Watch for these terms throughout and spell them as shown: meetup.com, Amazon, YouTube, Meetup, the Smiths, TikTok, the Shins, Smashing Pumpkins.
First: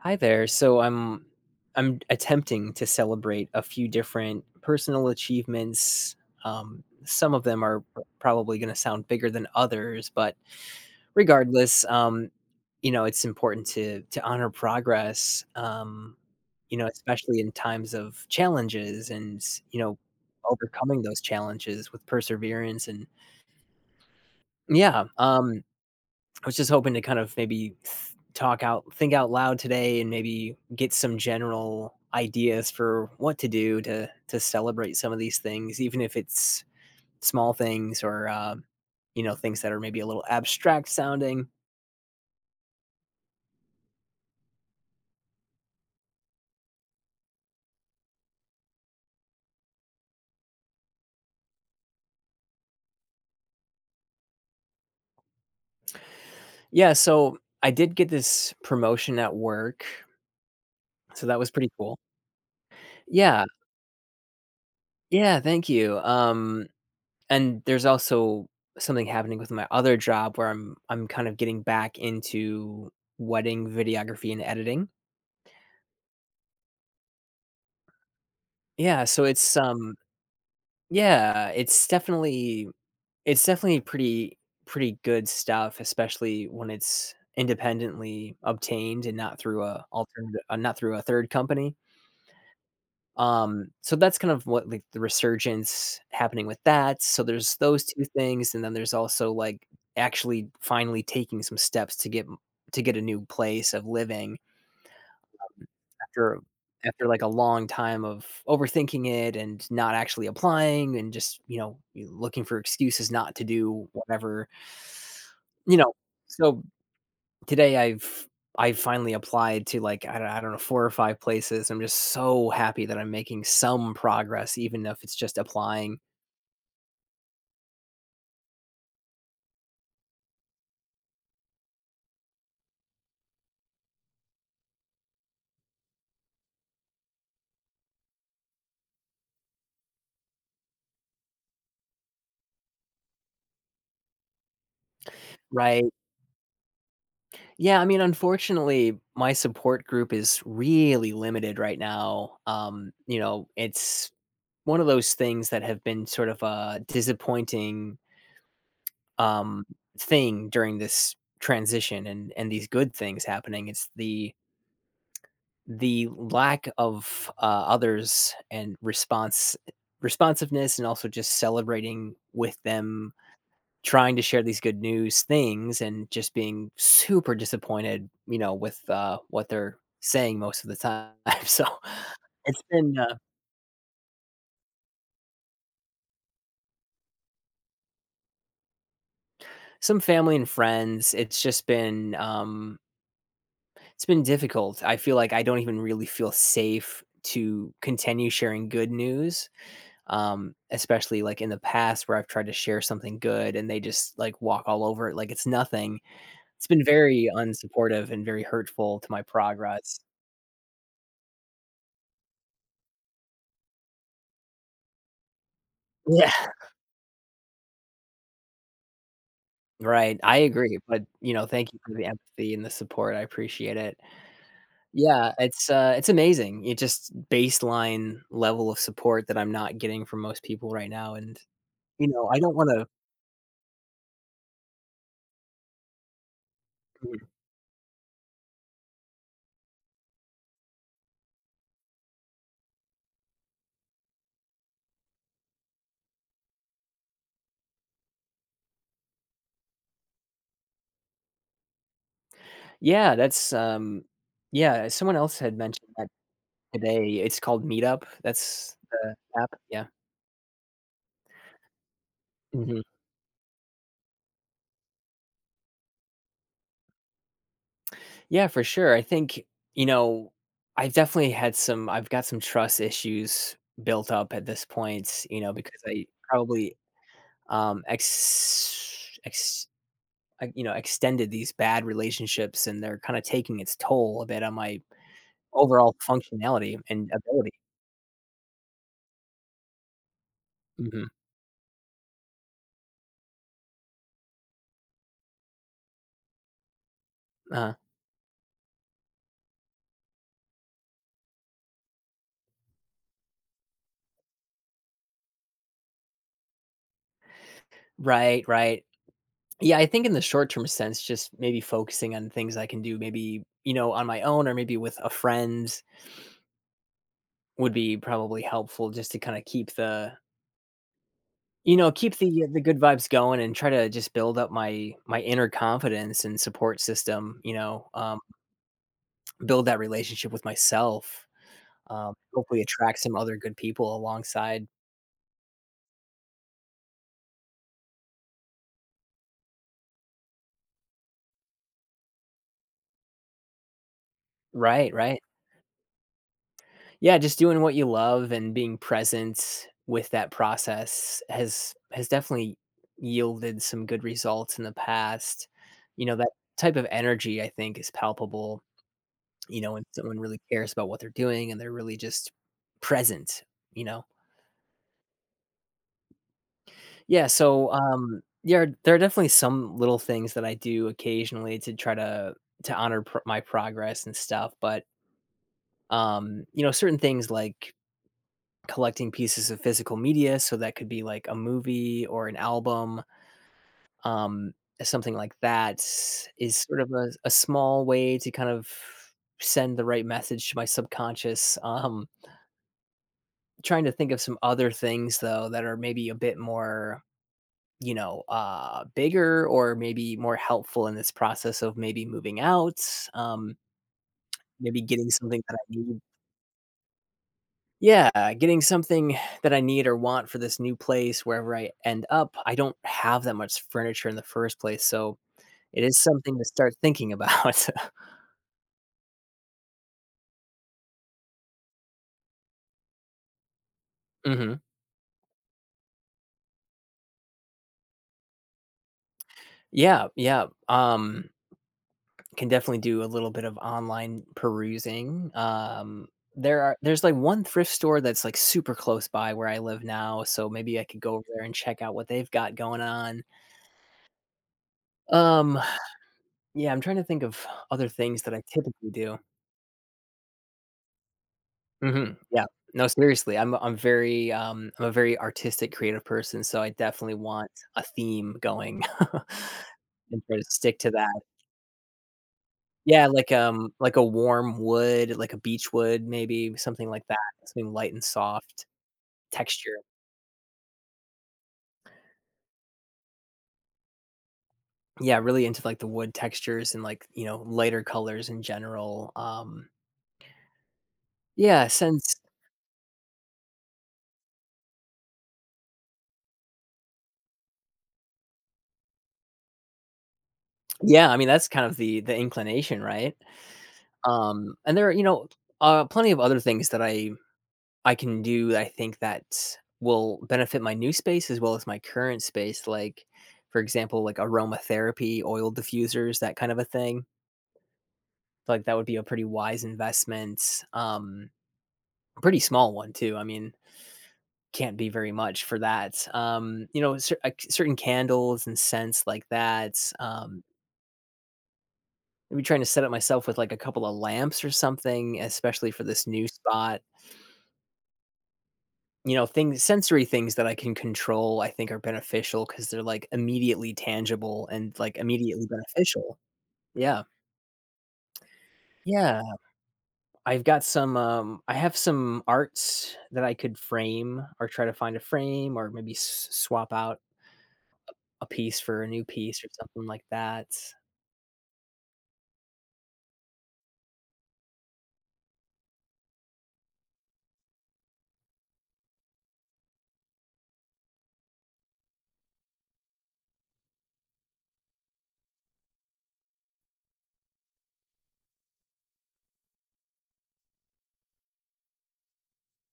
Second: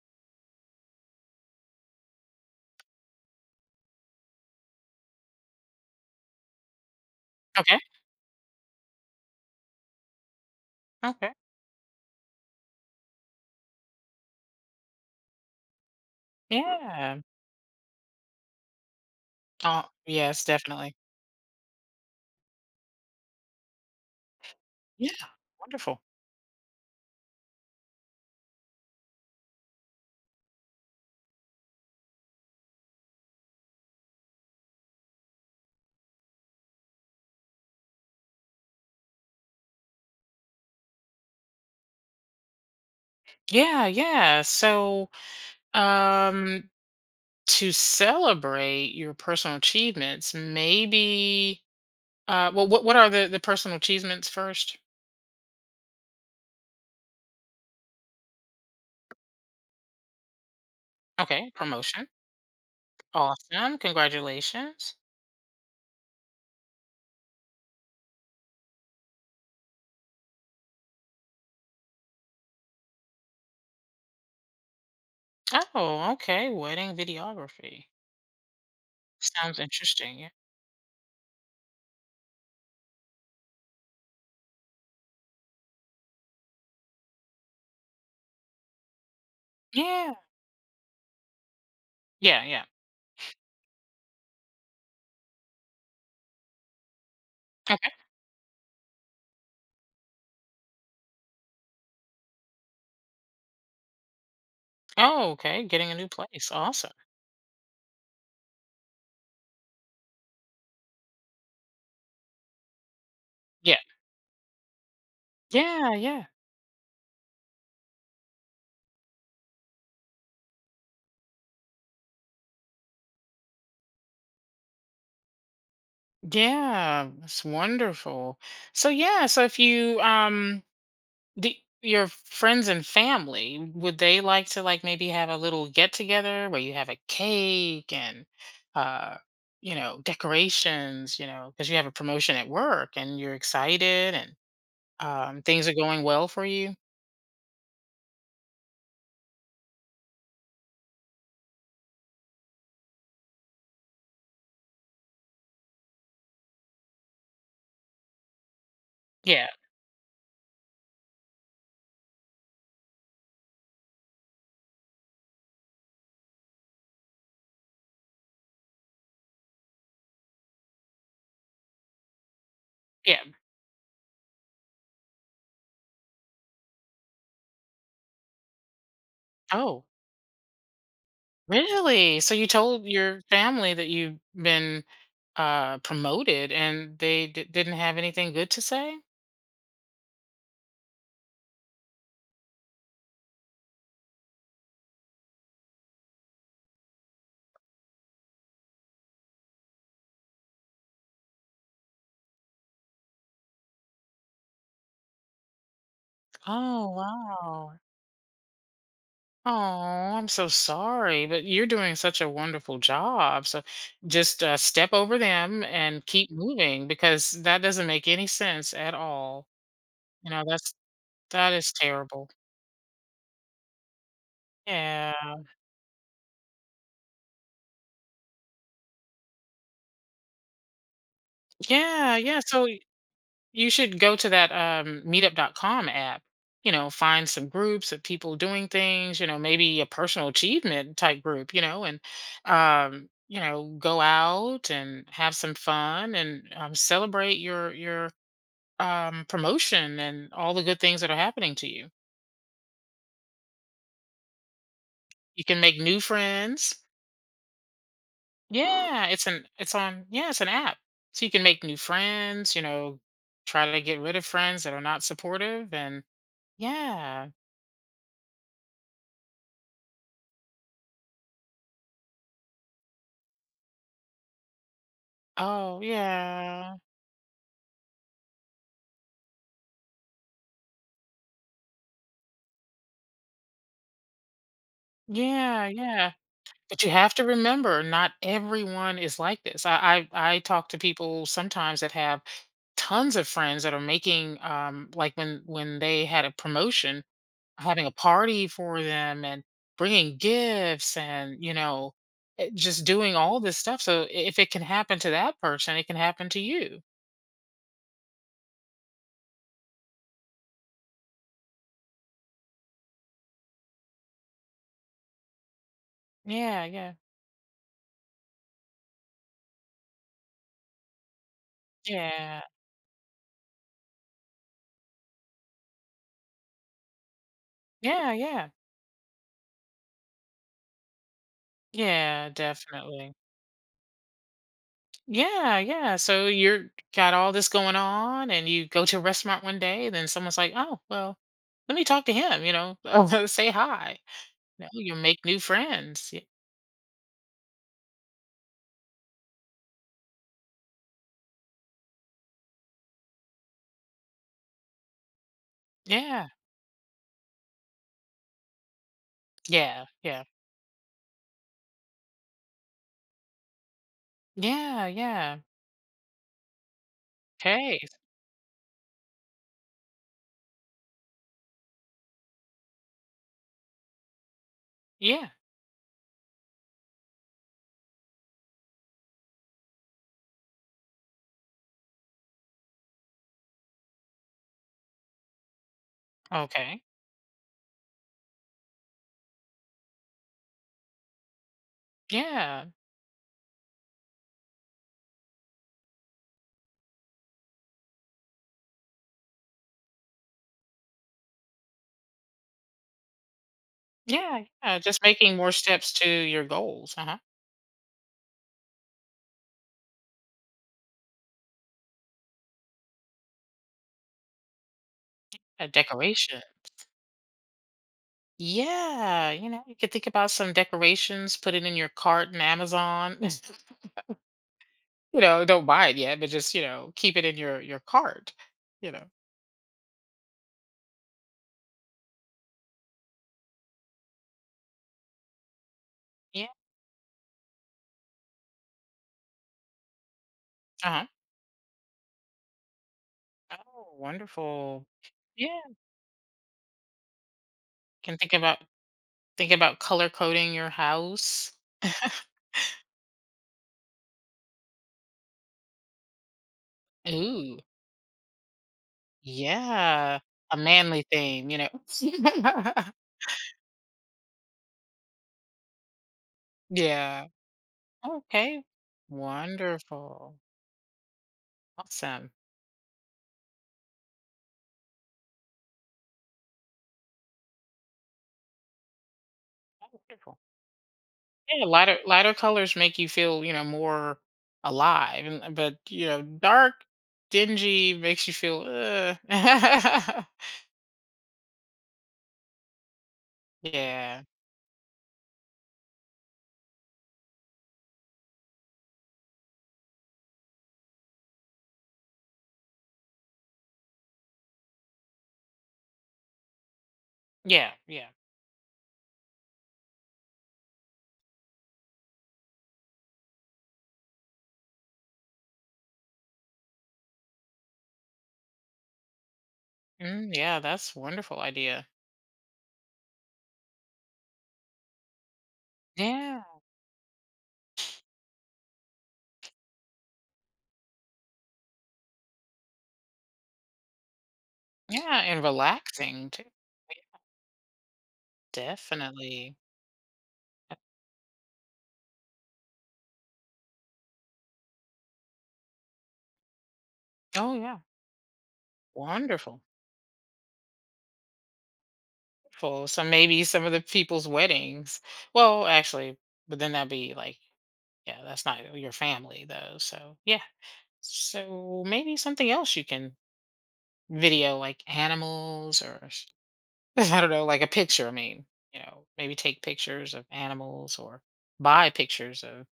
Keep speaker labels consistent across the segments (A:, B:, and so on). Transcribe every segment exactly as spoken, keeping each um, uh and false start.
A: Hi there. So I'm I'm attempting to celebrate a few different personal achievements. Um, some of them
B: Okay.
A: are p- probably going to sound bigger than others, but
B: Okay.
A: regardless, um, you know, it's important to to honor progress. Um, you know,
B: Yeah.
A: especially in times of challenges and you
B: Oh,
A: know
B: yes, definitely.
A: overcoming those challenges with perseverance and yeah.
B: Yeah.
A: Um,
B: Wonderful.
A: I was just hoping to kind of maybe th- talk out, think out loud today, and maybe get some general ideas for what to do to to celebrate some of these things, even if it's small things or um, you know things that are maybe a little abstract sounding.
B: Yeah, yeah. So, um, to celebrate your personal achievements, maybe uh well what what are the the personal achievements first?
A: Yeah, so I did get this promotion at work, so that was
B: Okay,
A: pretty cool.
B: promotion.
A: Yeah,
B: Awesome. Congratulations.
A: yeah, thank you. Um, and there's also something happening with my other job where I'm I'm kind of getting back into wedding videography and editing.
B: Oh, okay. Wedding videography.
A: Yeah, so it's,
B: Sounds
A: um
B: interesting. Yeah.
A: yeah, it's definitely it's definitely pretty pretty good stuff, especially when it's independently obtained and not through a
B: Yeah.
A: alternative uh, not through a third company.
B: Yeah, yeah.
A: Um, so that's kind of what, like, the resurgence happening with that, so there's those
B: Okay.
A: two things, and then there's also, like, actually finally taking some steps to get m to get a new place of living
B: Oh, okay. Getting a new
A: after
B: place. Awesome.
A: after, like, a long time of overthinking it and not actually applying and just, you know, you looking for excuses not to
B: Yeah.
A: do whatever you know,
B: Yeah, yeah.
A: so today I've I finally applied to, like, I don't I don't know, four or five places. I'm just so happy that I'm making some progress even if it's just applying,
B: Yeah, it's wonderful. So yeah, so if you um the your friends and family, would they like to like maybe have a little get together where you have a cake and uh you know, decorations, you know, because you have a promotion at work and you're excited and um things are
A: right?
B: going well for you?
A: Yeah, I mean, unfortunately, my support group is really limited right now. Um, you know, it's one of those things that have been sort of a disappointing,
B: Yeah.
A: um, thing during this transition and and these good things happening. It's the the lack of, uh, others and response responsiveness and also just celebrating with them,
B: Yeah.
A: trying to share these good news things and just being super disappointed, you know, with, uh, what they're
B: Oh,
A: saying most of the time. So,
B: really? So you
A: it's
B: told
A: been, uh,
B: your family that you've been uh promoted and they d- didn't have anything good to say?
A: some family and friends. It's just been, um, it's been difficult. I feel like I don't even really feel safe to continue sharing good news, um, especially like in the past where I've tried to share something good and they just like walk all over it like it's nothing. It's been
B: Oh,
A: very
B: wow.
A: unsupportive and very hurtful to my
B: Oh,
A: progress.
B: I'm so sorry, but you're doing such a wonderful job. So just uh, step over them and
A: Yeah.
B: keep moving because that doesn't make any sense at all.
A: Right.
B: You
A: I
B: know, that's
A: agree. But you know,
B: that
A: thank
B: is
A: you for the
B: terrible.
A: empathy and the support. I appreciate it. Yeah,
B: Yeah.
A: it's uh it's amazing. It just baseline level of support that I'm not getting from most people right now. And you
B: Yeah,
A: know, I
B: yeah.
A: don't
B: So
A: wanna
B: you should go to that um, meetup dot com app, you know, find some groups of people doing things, you know, maybe a personal achievement type group, you know, and, um, you know, go out and have some fun and um, celebrate your, your, um, promotion and all the good things that are happening to you.
A: Yeah, that's, um yeah, someone else
B: You
A: had
B: can make
A: mentioned
B: new
A: that
B: friends.
A: today. It's called Meetup. That's
B: Yeah,
A: the
B: it's an
A: app,
B: it's
A: yeah.
B: on yeah, it's an app. So you can make new friends, you
A: Mhm.
B: know, try to get rid of friends that are not supportive and yeah.
A: Yeah, for sure. I think, you know, I've definitely had some I've got some trust issues built up at this point, you know, because
B: Oh,
A: I
B: yeah.
A: probably, um, ex ex I you know, extended these bad relationships, and they're kinda taking its toll a bit on my
B: Yeah,
A: overall
B: yeah.
A: functionality
B: But you
A: and
B: have to
A: ability.
B: remember, not everyone is like this. I I, I talk to
A: Mhm,
B: people sometimes that have tons of friends that are making um like when when they had a promotion,
A: uh-huh.
B: having a party for them and bringing gifts and you know eh, just doing all this stuff. So i- if it can happen to that person, it can happen to you.
A: Right, right. Yeah, I think in the short term sense, just maybe focusing on things I can do, maybe, you know, on my own or maybe with a friend
B: Yeah, yeah.
A: would be probably helpful just to kind of keep the you know, keep
B: Yeah.
A: the the good vibes going and try to just build up my my inner confidence and support system, you know,
B: Yeah,
A: um,
B: yeah.
A: build that relationship with myself. Um,
B: Yeah,
A: hopefully attract
B: definitely.
A: some other good people alongside.
B: Yeah, yeah. So you're got all this going on, and you go to a restaurant one day, then someone's like, "Oh, well, let me talk to him," you know, uh, say hi. No,
A: Right,
B: you
A: right.
B: make new friends. Y-
A: Yeah, just doing what you love and being present with that process has has definitely yielded some good results in the past. You know,
B: Yeah,
A: that type of energy I think is palpable, you know, when
B: yeah,
A: someone
B: yeah,
A: really cares about what they're doing and they're really just present, you know.
B: yeah, yeah.
A: Yeah, so
B: Hey,
A: um yeah, there are definitely some little things that I do occasionally to try to to honor pr- my progress and stuff, but
B: yeah,
A: um you know, certain things like collecting pieces of physical media, so that could be like a movie or an album, um, something like that is sort
B: okay,
A: of a, a small way to kind of send the right message to my subconscious. Um,
B: yeah,
A: trying to think of some other things though that are maybe a bit more, you know, uh, bigger or maybe more helpful in this process of maybe moving out, um,
B: yeah, yeah.
A: maybe
B: Just
A: getting
B: making
A: something
B: more
A: that I
B: steps
A: need
B: to your goals. Uh huh.
A: Yeah, getting something that I need or want for this new place wherever I end up, I don't have that much furniture in the first place, so
B: A
A: it is something
B: decoration.
A: to start thinking about.
B: Yeah, you know, you could think about some decorations, put it in your cart in Amazon.
A: Mhm.
B: You know, don't buy it yet, but just, you know, keep it in your your cart, you know.
A: Yeah, yeah, um, can definitely do a little bit of online perusing, um,
B: Yeah.
A: there are there's, like, one thrift store that's, like, super close by where I live now, so maybe I could
B: Uh-huh.
A: go over there and check out what they've got going on.
B: Oh, wonderful. Yeah.
A: Um, yeah, I'm trying to think of other
B: Can
A: things
B: think
A: that I
B: about,
A: typically do.
B: think about color coding your house.
A: Mhm. Yeah. No, seriously, I'm I'm very, um, I'm a very artistic, creative person, so I definitely want
B: Ooh.
A: a theme going
B: Yeah.
A: and try to
B: A
A: stick to
B: manly
A: that.
B: theme, you know.
A: Yeah, like, um, like a warm wood, like a beech wood, maybe something like that,
B: Yeah.
A: something light and
B: Okay.
A: soft texture.
B: Wonderful. Awesome.
A: Yeah, really into like the wood textures and like, you know, lighter colors in general. Um,
B: Wonderful. Yeah,
A: yeah,
B: lighter
A: since
B: lighter colors make you feel, you know, more alive, and uh, but you know, dark, dingy makes you feel. Uh.
A: yeah, I mean, that's kind of the the inclination, right?
B: Yeah,
A: Um, and there are, you know, uh, plenty of other things that I I can do, I think that will benefit my new space as well as my current space. Like, for example, like aromatherapy, oil diffusers, that kind of a thing.
B: yeah, yeah,
A: Like, that would be a pretty wise investment. Um, pretty small one too. I mean, can't be very much for that. Um, you know, cer- like, certain candles and scents like that.
B: mm,
A: Um,
B: yeah. That's a wonderful idea.
A: maybe trying to set up myself with like a couple of lamps or something, especially for this new
B: Yeah,
A: spot. You know, things sensory things that I can control, I think are beneficial because 'cause they're, like, immediately tangible and, like,
B: yeah, and
A: immediately beneficial.
B: relaxing too.
A: Yeah.
B: Yeah.
A: Yeah.
B: Definitely.
A: I've got some, um I have some arts that I could frame or try to find a frame or maybe s swap out
B: Oh yeah,
A: a piece for a new piece or
B: wonderful.
A: something like that.
B: Wonderful. So maybe some of the people's weddings. Well, actually, but then that'd be like, yeah, that's not your family though. So yeah. So maybe something else you can video like animals or s- I don't know, like a picture. I mean, you know, maybe take pictures of animals or buy pictures of,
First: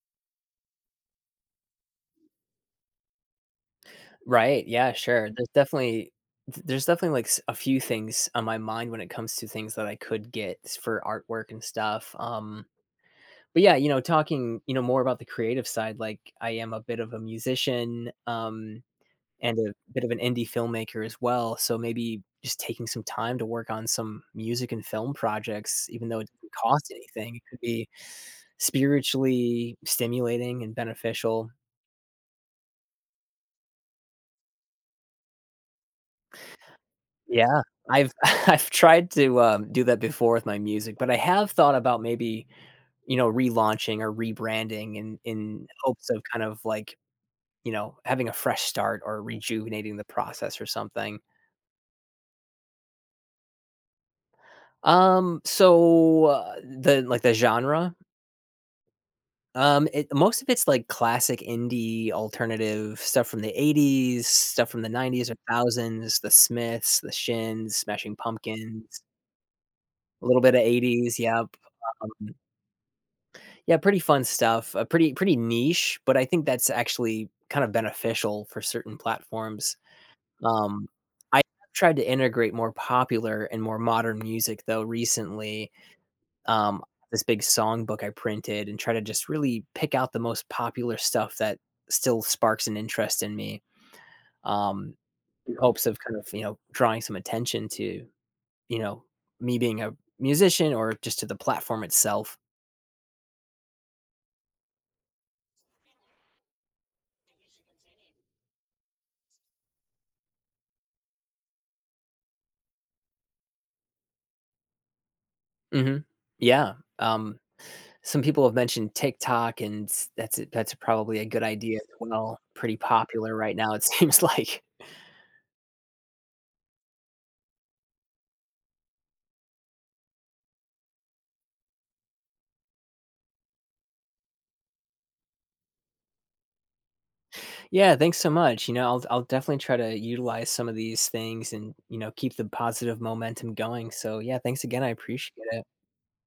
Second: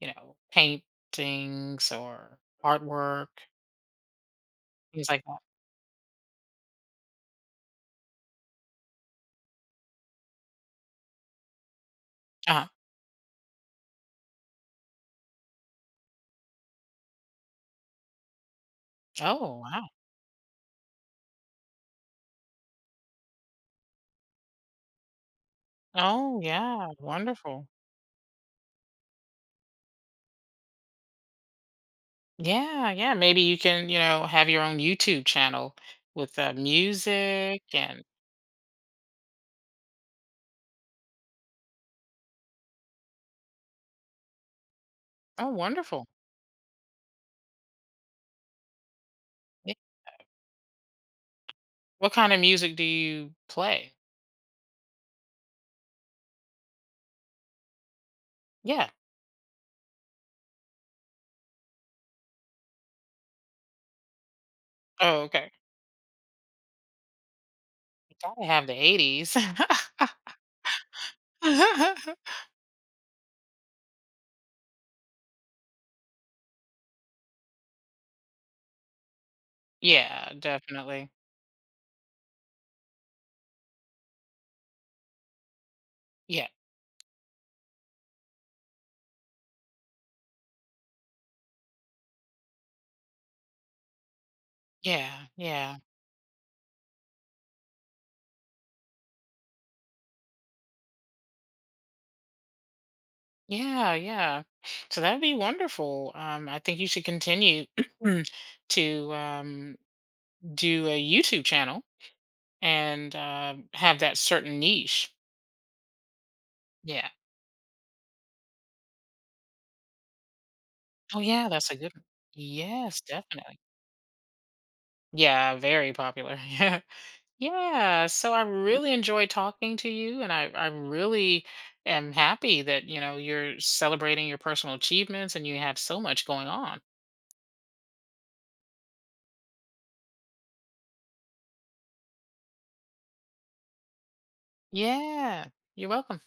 B: you know, paintings or artwork,
A: Right, yeah,
B: things like
A: sure.
B: that.
A: There's definitely th there's definitely, like, s a few things on my mind when it comes to things that I could get s- for artwork and stuff, um
B: uh
A: but yeah, you know, talking, you know, more about the creative side, like I am a bit of a musician, um, and
B: Oh,
A: a
B: wow.
A: bit of an indie filmmaker as well. So maybe just taking some time to work on some music and film projects, even though it
B: Oh,
A: doesn't
B: yeah.
A: cost anything, it could
B: Wonderful.
A: be spiritually stimulating and beneficial.
B: Yeah, yeah. Maybe you can, you know, have your own YouTube channel with uh,
A: Yeah.
B: music, and
A: I've I've tried to um, do that before with my music, but I have thought about maybe, you know, relaunching or rebranding in
B: oh,
A: in
B: wonderful.
A: hopes of kind of like you know, having a fresh start or
B: Yeah.
A: rejuvenating the process or something.
B: What kind of music do you play?
A: Um, so uh, the like the genre,
B: Yeah.
A: um, it, most of it's like classic indie alternative stuff from the eighties, stuff from the
B: Oh,
A: nineties or two
B: okay.
A: thousands, the Smiths, the Shins, Smashing
B: You gotta have the
A: Pumpkins,
B: eighties.
A: a little bit of eighties. Yep. Um, yeah, pretty fun stuff. Uh, pretty pretty niche, but I think that's actually kind of beneficial for certain platforms.
B: Yeah,
A: Um,
B: definitely.
A: I have tried to integrate more popular and more modern music, though, recently.
B: Yeah,
A: Um, this big songbook I printed and try to just really pick out the most popular stuff that still sparks an interest in me, um,
B: yeah,
A: in
B: yeah,
A: hopes of kind of, you know, drawing some attention to, you know, me being a musician or just to the platform itself.
B: yeah, yeah. So that'd be wonderful. Um, I think you should continue to um, do a YouTube channel, and uh, have that certain niche.
A: Mhm. Yeah.
B: Yeah.
A: Um Some people have mentioned TikTok, and that's that's probably
B: Oh,
A: a good
B: yeah, that's a
A: idea as
B: good one.
A: well. Pretty
B: Yes,
A: popular right
B: definitely.
A: now, it seems like.
B: Yeah, very popular. Yeah. Yeah. So I really enjoy talking to you, and I, I really am happy that, you know, you're celebrating your personal achievements and you have so much going on.
A: Yeah, thanks so much. You know, I'll I'll definitely try to utilize some of these things and, you know, keep the positive momentum going. So, yeah, thanks again. I appreciate
B: Yeah.
A: it.
B: You're welcome.